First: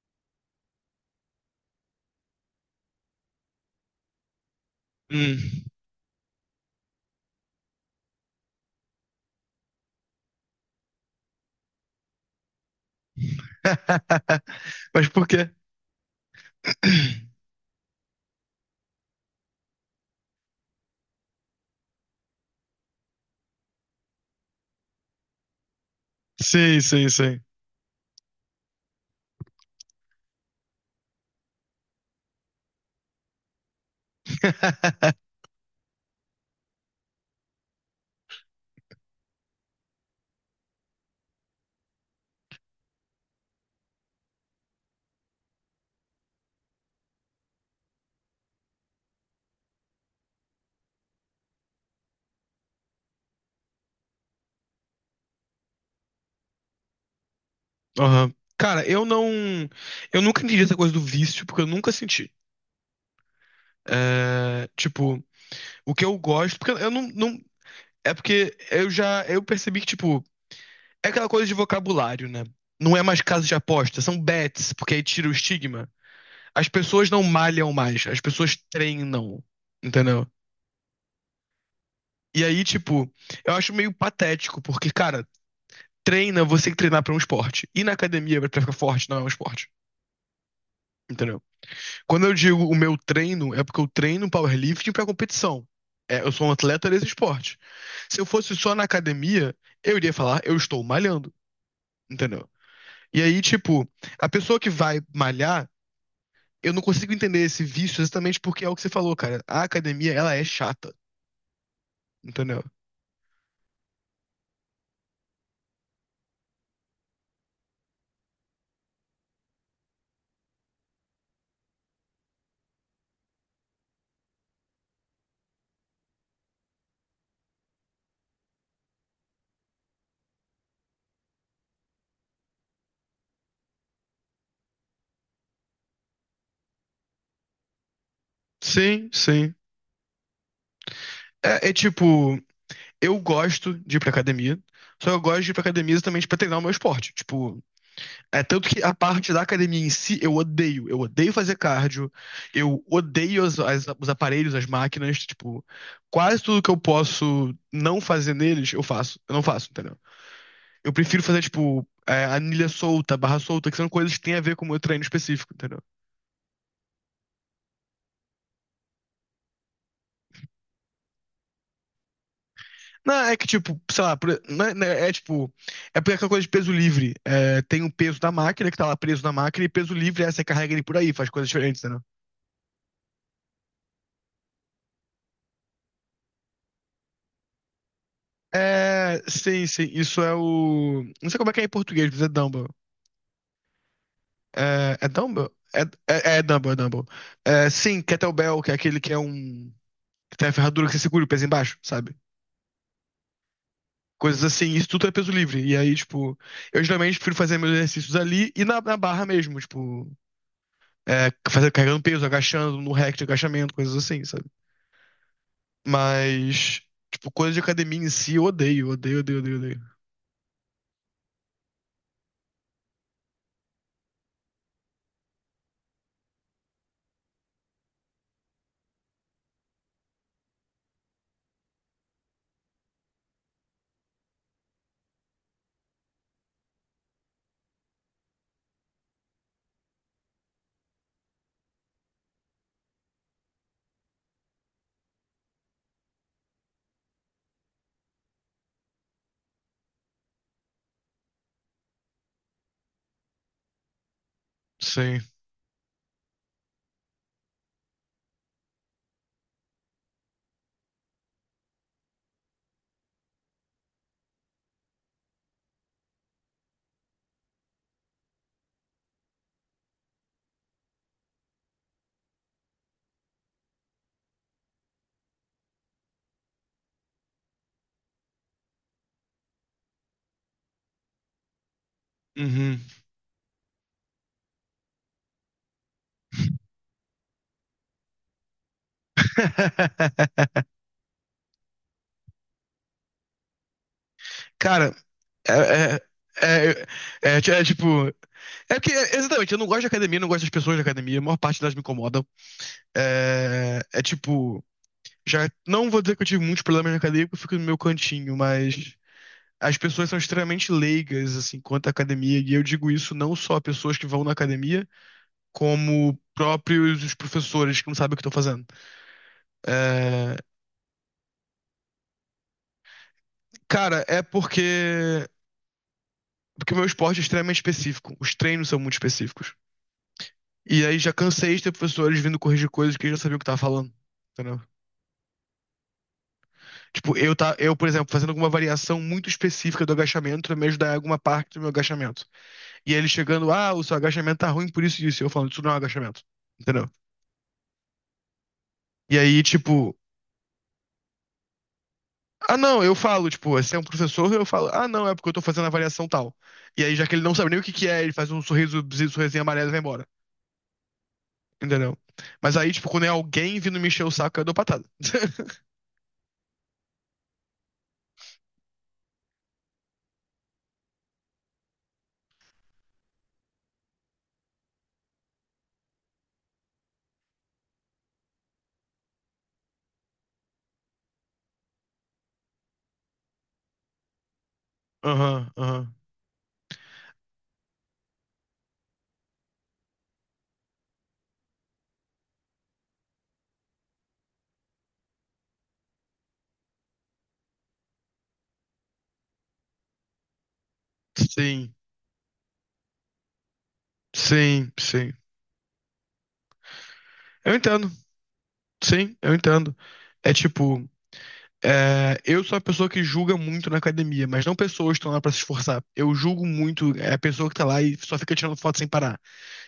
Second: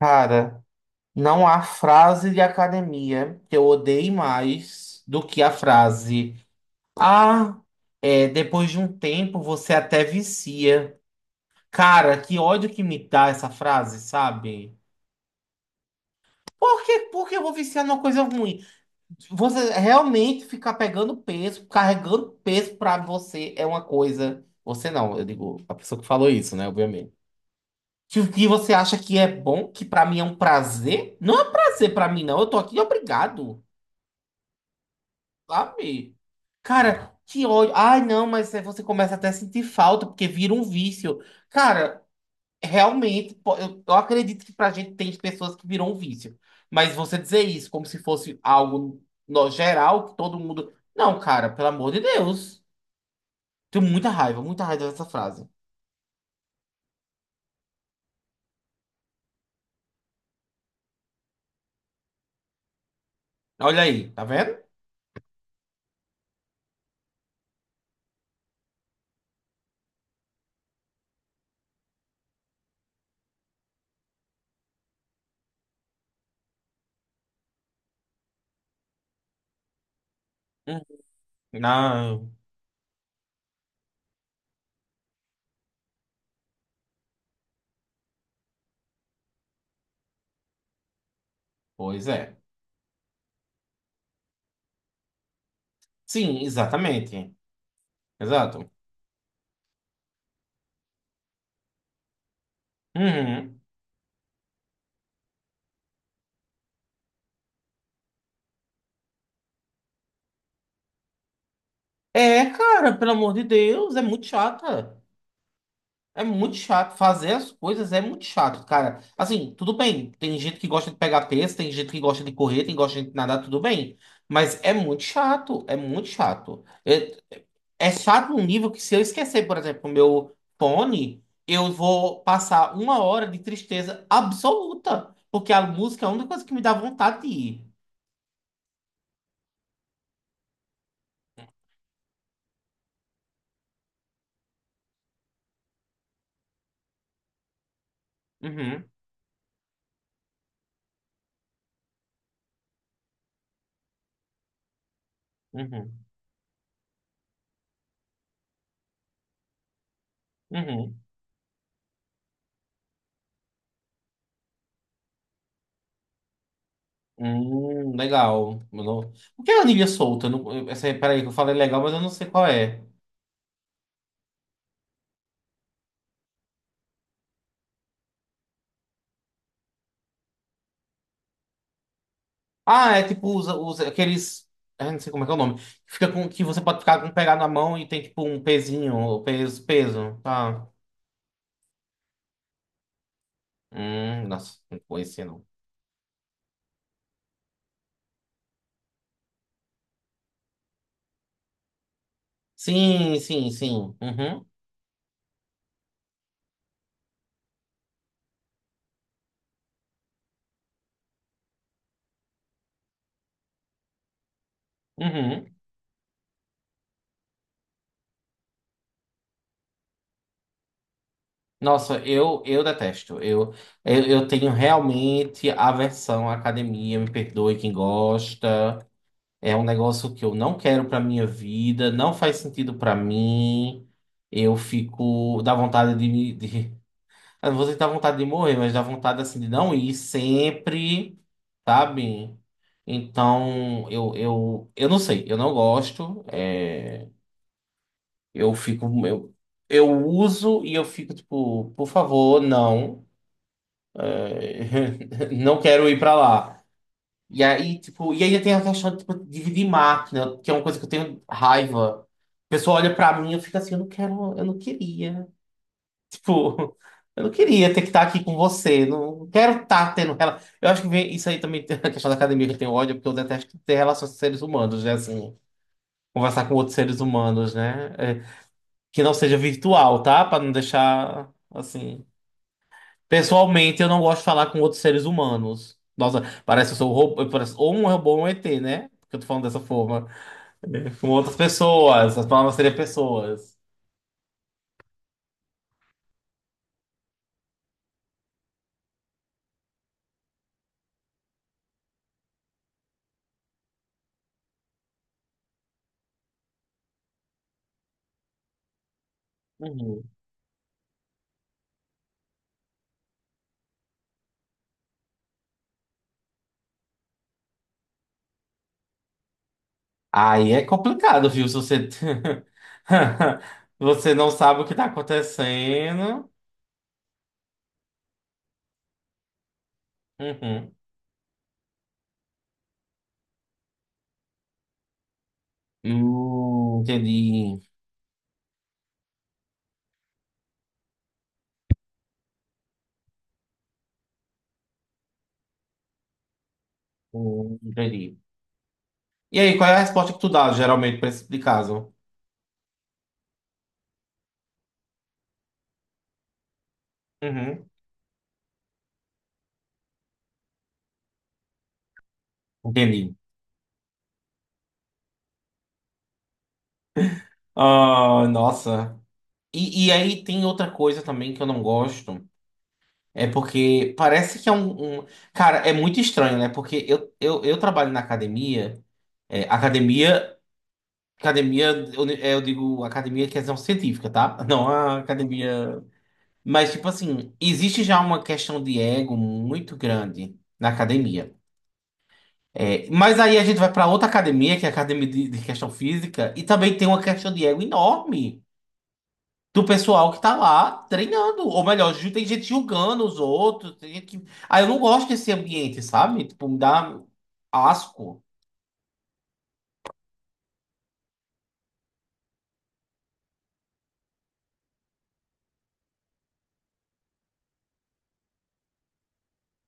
Cara, não há frase de academia que eu odeie mais do que a Hum. frase. Ah, é, depois de um tempo você até vicia. Cara, que ódio que me dá essa frase, sabe? Mas por quê? Por que eu vou viciar numa coisa ruim? Você realmente ficar pegando peso, carregando peso pra você é uma coisa. Você não, eu digo, a pessoa que falou isso, né, Sim, sim, obviamente. sim. Que você acha que é bom, que pra mim é um prazer? Não é um prazer pra mim, não. Eu tô aqui obrigado. Sabe? Cara, que ódio. Ai, não, mas aí você começa até a sentir falta, porque vira um vício. Cara, realmente, eu acredito que pra gente tem pessoas que viram um vício. Mas você dizer isso como se fosse algo no geral, que todo mundo. Não, cara, pelo amor de Deus. Tenho muita raiva dessa frase. Aham. Cara, eu não. Eu nunca entendi essa coisa do vício, porque eu nunca senti. Olha aí, tá vendo? É, tipo, o que eu gosto. Porque eu não, não. É porque eu já. Eu percebi que, tipo. É aquela coisa de vocabulário, né? Não é mais casa de aposta, são bets, porque aí tira o estigma. As pessoas não malham mais, as pessoas treinam, entendeu? Hum. Não. E aí, tipo, eu acho meio patético, porque, cara, treina, você tem que treinar pra um esporte. E na academia, pra ficar forte, não é um esporte. Entendeu? Pois Quando eu é. digo o meu treino, é porque eu treino powerlifting pra competição. É, eu Sim, sou um atleta desse exatamente. esporte. Se eu fosse Exato. só na academia, eu iria falar, eu estou malhando. Entendeu? E aí, Uhum. tipo, a pessoa que vai malhar, eu não consigo entender esse vício exatamente porque é o que você falou, cara. A academia, ela é chata. É, Entendeu? cara, pelo amor de Deus, é muito chata. É muito chato. Fazer as coisas é muito chato, cara. Assim, tudo bem. Tem gente que gosta de pegar peso, tem gente que gosta de correr, tem gosta de nadar, tudo bem. Mas é muito chato. É muito chato. É chato num nível que se eu esquecer, por exemplo, o meu fone, eu vou passar uma hora de tristeza absoluta. Porque a música é a única coisa que me dá vontade de ir. Sim, sim. É, é tipo, eu gosto de ir pra academia, só que eu gosto de ir pra academia exatamente pra treinar o meu esporte. Tipo, é tanto que Uhum, a parte da academia em si eu odeio. Eu odeio fazer cardio, eu odeio os aparelhos, as máquinas, tipo, uhum, quase tudo que eu posso não fazer neles, eu faço. Eu não faço, entendeu? Eu uhum. prefiro fazer, tipo, é, anilha solta, barra solta, que são coisas que têm a ver com o meu treino específico, entendeu? Legal. Eu não- O que é a anilha solta? Eu não- eu- essa- Peraí, que eu falei legal, mas eu não sei qual é. Não, é que, tipo, sei lá, não é, é, tipo, é porque é aquela coisa de peso livre. É, tem o peso da máquina que tá lá preso na máquina, e peso livre é você carrega ele por aí, faz coisas diferentes, Ah, é tipo usa aqueles. Eu não sei como é que é o nome. Que fica com, que você pode ficar com pegar na mão e tem tipo um pezinho, é, ou peso, sim, sim, peso, isso é tá? o. Não sei como é que é em português, mas é Dumble. Nossa, não É conhecia não. Dumble? É Dumble, é Dumble. É, sim, Kettlebell, que é aquele que é um que tem a ferradura que você segura o peso embaixo, sabe? Sim, sim, sim. Coisas Uhum, assim, isso tudo é peso livre. E aí, tipo, eu geralmente prefiro fazer meus exercícios ali e na barra mesmo, tipo, é, fazer, carregando peso, agachando, no rack de agachamento, coisas assim, sabe? uhum. Mas, tipo, coisa de academia em si, eu odeio, odeio, odeio, odeio, odeio. Nossa, eu detesto. Eu tenho realmente aversão à academia, me perdoe quem gosta. É um negócio que eu não quero pra minha vida, não faz sentido pra mim. Eu fico, dá vontade de eu não vou sentir vontade de morrer, mas dá vontade assim de não ir sempre, sabe? Então, eu não sei, eu não gosto. Eu fico. Eu uso e eu fico tipo, por favor, não. Sim. Não quero ir pra lá. E aí, tipo, e ainda tem a questão de tipo, dividir máquina, que é uma coisa que eu tenho raiva. A pessoa olha pra mim e eu fico assim, eu não quero, eu não queria. Tipo, eu não queria ter que estar aqui com você. Não quero estar tendo rela... Eu acho que isso aí também tem a questão da academia que eu tenho ódio, porque eu detesto ter relações com seres humanos, né? Assim, conversar com outros seres humanos, né? É, que não seja virtual, tá? Pra não deixar assim. Uhum. Pessoalmente, eu não gosto de falar com outros seres humanos. Nossa, parece que eu sou um robô, parece, ou um robô ou um ET, né? Porque eu tô falando dessa forma. Com outras pessoas, as palavras seriam pessoas. Cara, é, é, é, é, tipo. É porque, é, exatamente, eu não gosto de academia, não gosto das pessoas da academia, a maior parte delas me incomodam. É tipo. Já não vou dizer que eu tive muitos problemas na academia, porque eu fico no meu cantinho, mas as Uhum. pessoas são extremamente leigas, assim, quanto à academia, e eu digo isso não só a pessoas que vão na academia, como próprios os professores que não sabem o que estão fazendo. É, Aí é complicado, viu? Se você, cara, você é não sabe o que tá porque. acontecendo. Porque o meu esporte é extremamente específico, os treinos são muito específicos. Uhum. E aí já cansei de ter professores vindo corrigir coisas que eu já sabia o que tava falando. Entendeu? Tipo, eu, tá, Entendi. eu, por exemplo, fazendo alguma variação muito específica do agachamento pra me ajudar em alguma parte do meu agachamento. E ele chegando, ah, o seu agachamento tá ruim por isso e isso. E eu falando, isso não é um agachamento. Entendeu? Entendi. E E aí, aí, qual é a tipo, resposta que tu dá geralmente pra esse tipo de caso? ah, não, eu falo, tipo, se é um professor, eu falo, ah, não, é porque eu tô fazendo a variação tal. E aí, já que ele não sabe nem o Uhum. que que é, ele faz um sorriso, sorrisinho amarelo e vai embora. Entendeu? Mas aí, tipo, quando é Entendi. alguém vindo me encher o saco, eu dou patada. Ah, nossa. E aí tem outra coisa também que eu não gosto. É porque parece que é um- Cara, é muito estranho, né? Porque eu trabalho na academia. É, academia. Academia, eu digo academia questão científica, tá? Não a Aham, academia. aham. Mas, tipo assim, existe já uma questão de ego muito grande na academia. É, mas aí a gente vai pra outra academia, que é a academia de questão física, e também tem uma questão de ego enorme do pessoal que tá lá treinando. Ou Sim, melhor, ju- tem gente julgando os outros. Tem gente que... Ah, eu sim, não gosto sim. desse ambiente, sabe? Tipo, me dá Eu entendo. asco. Sim, eu entendo. É tipo, é, eu sou a pessoa que julga muito na academia, mas não pessoas que estão lá pra se esforçar. Eu julgo muito é, a pessoa que tá lá e só fica tirando foto sem parar.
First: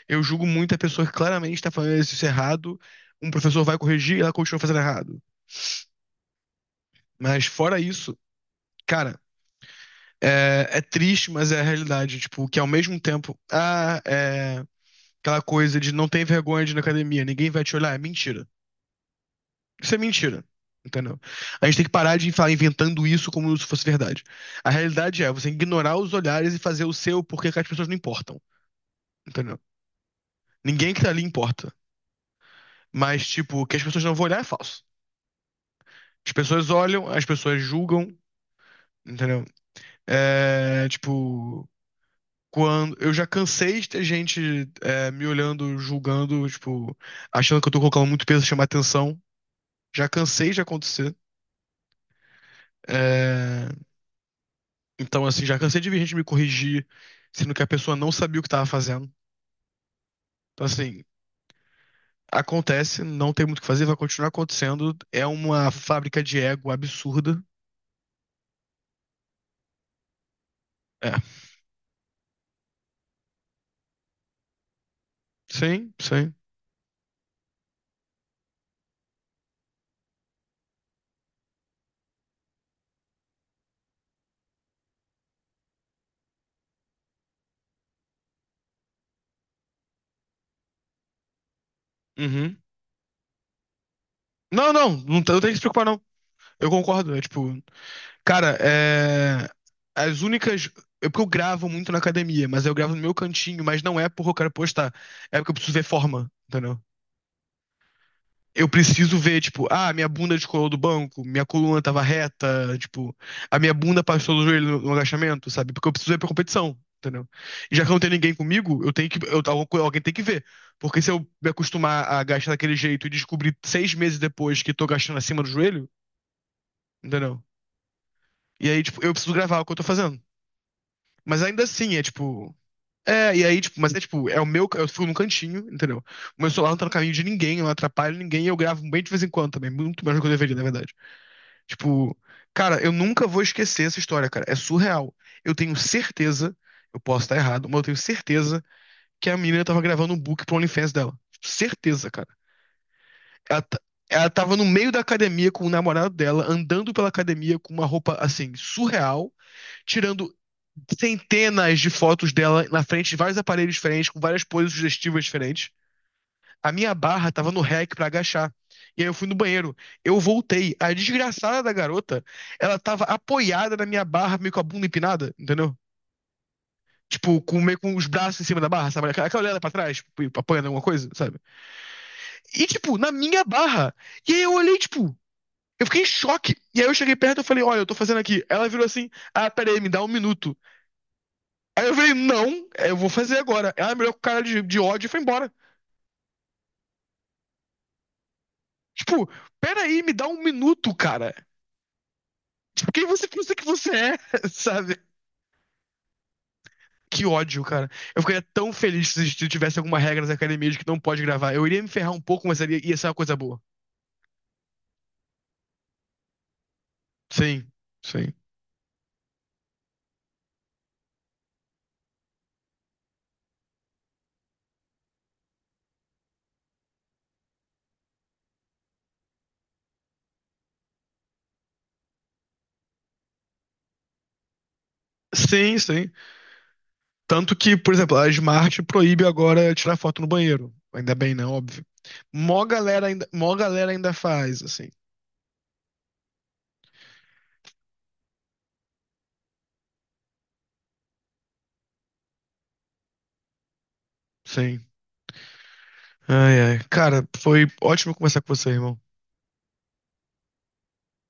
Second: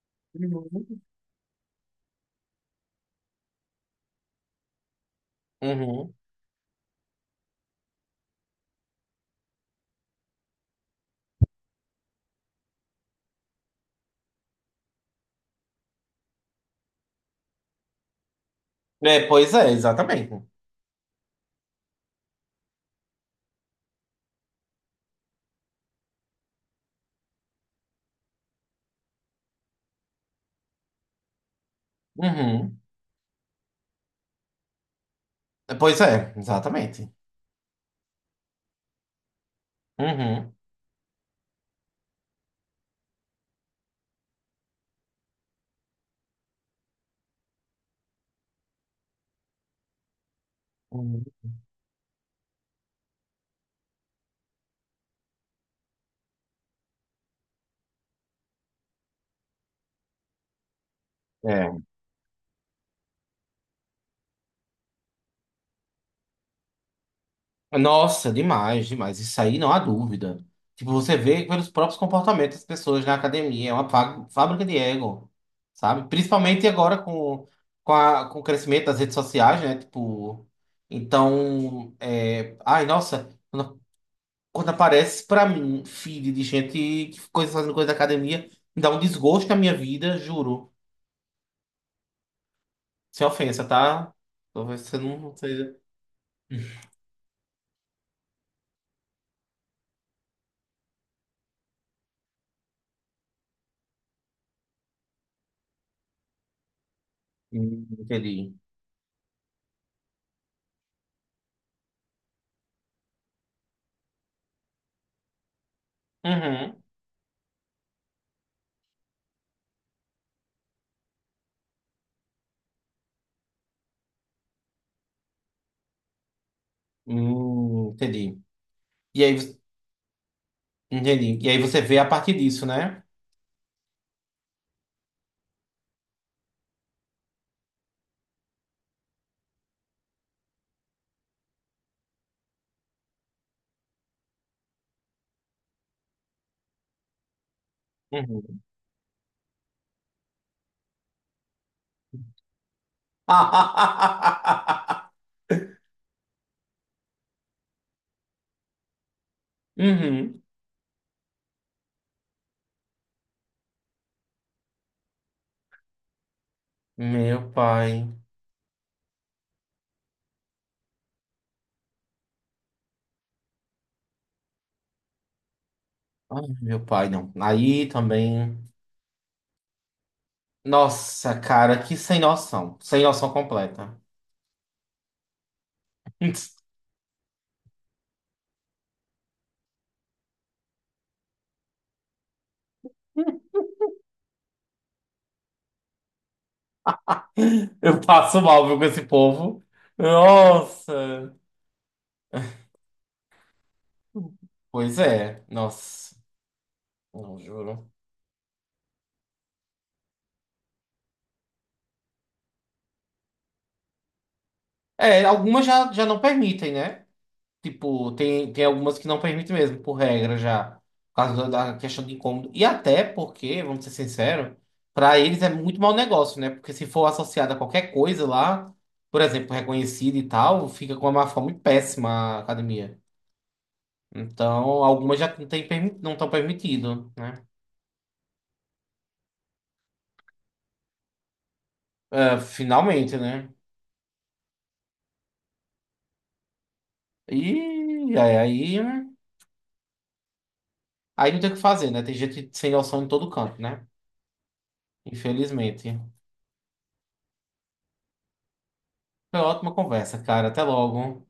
Eu julgo muito a pessoa que claramente tá fazendo isso errado, um professor vai corrigir e ela continua fazendo errado. Uhum. Mas fora isso, cara, é triste, mas é a realidade. Tipo, que ao mesmo tempo, ah, é, aquela coisa de não tem vergonha de ir na academia, ninguém vai te olhar, é mentira. É, pois é, Isso é exatamente. mentira. Entendeu? A gente tem que parar de falar inventando isso como se fosse verdade. A realidade é você ignorar os olhares e fazer o seu porque que as pessoas não importam. Entendeu? Ninguém que tá ali importa. Uhum. Mas, tipo, que as pessoas não vão olhar é falso. É, pois As é, pessoas exatamente. olham, as pessoas julgam, entendeu? Uhum, É, tipo, quando. Eu já cansei de ter gente é, me olhando, julgando, tipo, achando que eu tô colocando muito peso, chamar atenção. Já cansei de acontecer. uhum. É, então, assim, já cansei de ver gente me corrigir, sendo que a pessoa não sabia o que estava fazendo. Então, assim, É. acontece, não tem muito o que fazer, vai continuar acontecendo. É uma fábrica de ego absurda. Nossa, demais, demais. Isso aí não há dúvida. Tipo, É, você vê pelos próprios comportamentos das pessoas na academia. É uma fábrica de ego, sim, sabe? sim. Principalmente agora com, com o crescimento das redes sociais, né? Tipo, então, é... Ai, nossa, quando aparece pra mim feed de gente que coisa, fazendo coisa da academia, me dá um desgosto na minha vida, juro. Uhum. Sem ofensa, tá? Não, Talvez não, você não, não não tem que se seja... preocupar, não. Eu concordo. É tipo, cara, é. As únicas. Eu porque eu gravo muito na academia, mas eu gravo no meu cantinho, mas não é porque eu quero postar. É porque eu preciso ver forma, entendeu? Entendi. Eu preciso ver, tipo, ah, minha bunda descolou do banco, minha coluna tava reta, tipo, a minha bunda passou do joelho no agachamento, sabe? Porque eu preciso ver pra competição, Uhum. entendeu? E já que não tem ninguém comigo, eu tenho que, eu, alguém tem que ver. Porque se eu me acostumar a gastar daquele jeito e descobrir 6 meses depois que tô gastando acima do joelho, entendeu? Entendi. E aí, tipo, eu E preciso aí, gravar o que eu tô fazendo. entendi. Mas E aí ainda você assim, vê é a partir tipo. disso, né? É, e aí, tipo, mas é tipo, é o meu. Eu fico num cantinho, entendeu? O meu celular não tá no caminho de ninguém, eu não atrapalho ninguém, e eu gravo bem de vez em quando também. Muito mais do que eu deveria, na verdade. Tipo, cara, eu nunca vou esquecer essa história, cara. É surreal. Eu tenho certeza, eu posso estar errado, mas eu tenho Uhum. certeza que a menina tava gravando um book pro OnlyFans dela. Certeza, cara. Ela, ela tava no meio da academia com o namorado dela, andando pela academia com uma roupa, assim, surreal, tirando Uhum. centenas de fotos dela na frente de vários aparelhos diferentes, com várias poses sugestivas diferentes. A minha barra tava Meu no rack pra pai. agachar. E aí eu fui no banheiro. Eu voltei. A desgraçada da garota, ela tava apoiada na minha barra, meio com a bunda empinada, entendeu? Ai, meu pai, não. Tipo, com, meio Aí com os braços em cima também. da barra, sabe? Aquela olhada pra trás, tipo, apoiando alguma coisa, sabe? Nossa, cara, que sem E, noção. tipo, Sem na noção minha barra. completa. E aí eu olhei, tipo, eu fiquei em choque. E aí eu cheguei perto e falei, olha, eu tô fazendo aqui. Ela virou assim, ah, peraí, me dá um minuto. Aí eu falei, não, é, eu vou fazer agora. Ela me olhou com cara de ódio e foi embora. Eu passo mal, viu, com esse Tipo, povo. peraí, me dá um minuto, cara. Nossa. Tipo, quem você pensa que você é, sabe? Pois é. Nossa. Que Não, ódio, cara. juro. Eu ficaria tão feliz se tivesse alguma regra nas academias de que não pode gravar. Eu iria me ferrar um pouco, mas ia ser uma coisa boa. É, algumas já, já não permitem, né? Sim, Tipo, sim. tem, tem algumas que não permitem mesmo, por regra já. Por causa da da questão de incômodo. E até porque, vamos ser sinceros, para eles é muito mau negócio, né? Porque se for associado a qualquer coisa lá, por exemplo, reconhecida e tal, fica com uma má fama muito péssima a academia. Então, algumas já não tem, Sim, sim. não estão permitidas, né? Tanto que, por exemplo, a Smart proíbe agora tirar foto no banheiro. Ainda bem, né? Óbvio. É, Mó galera finalmente, ainda, né? mó galera ainda faz, assim. E aí, aí, aí não tem o que fazer, né? Tem gente sem noção em todo canto, né? Sim. Infelizmente. Ai, ai. Cara, foi ótimo conversar com você, irmão. Foi uma ótima conversa, cara. Até logo.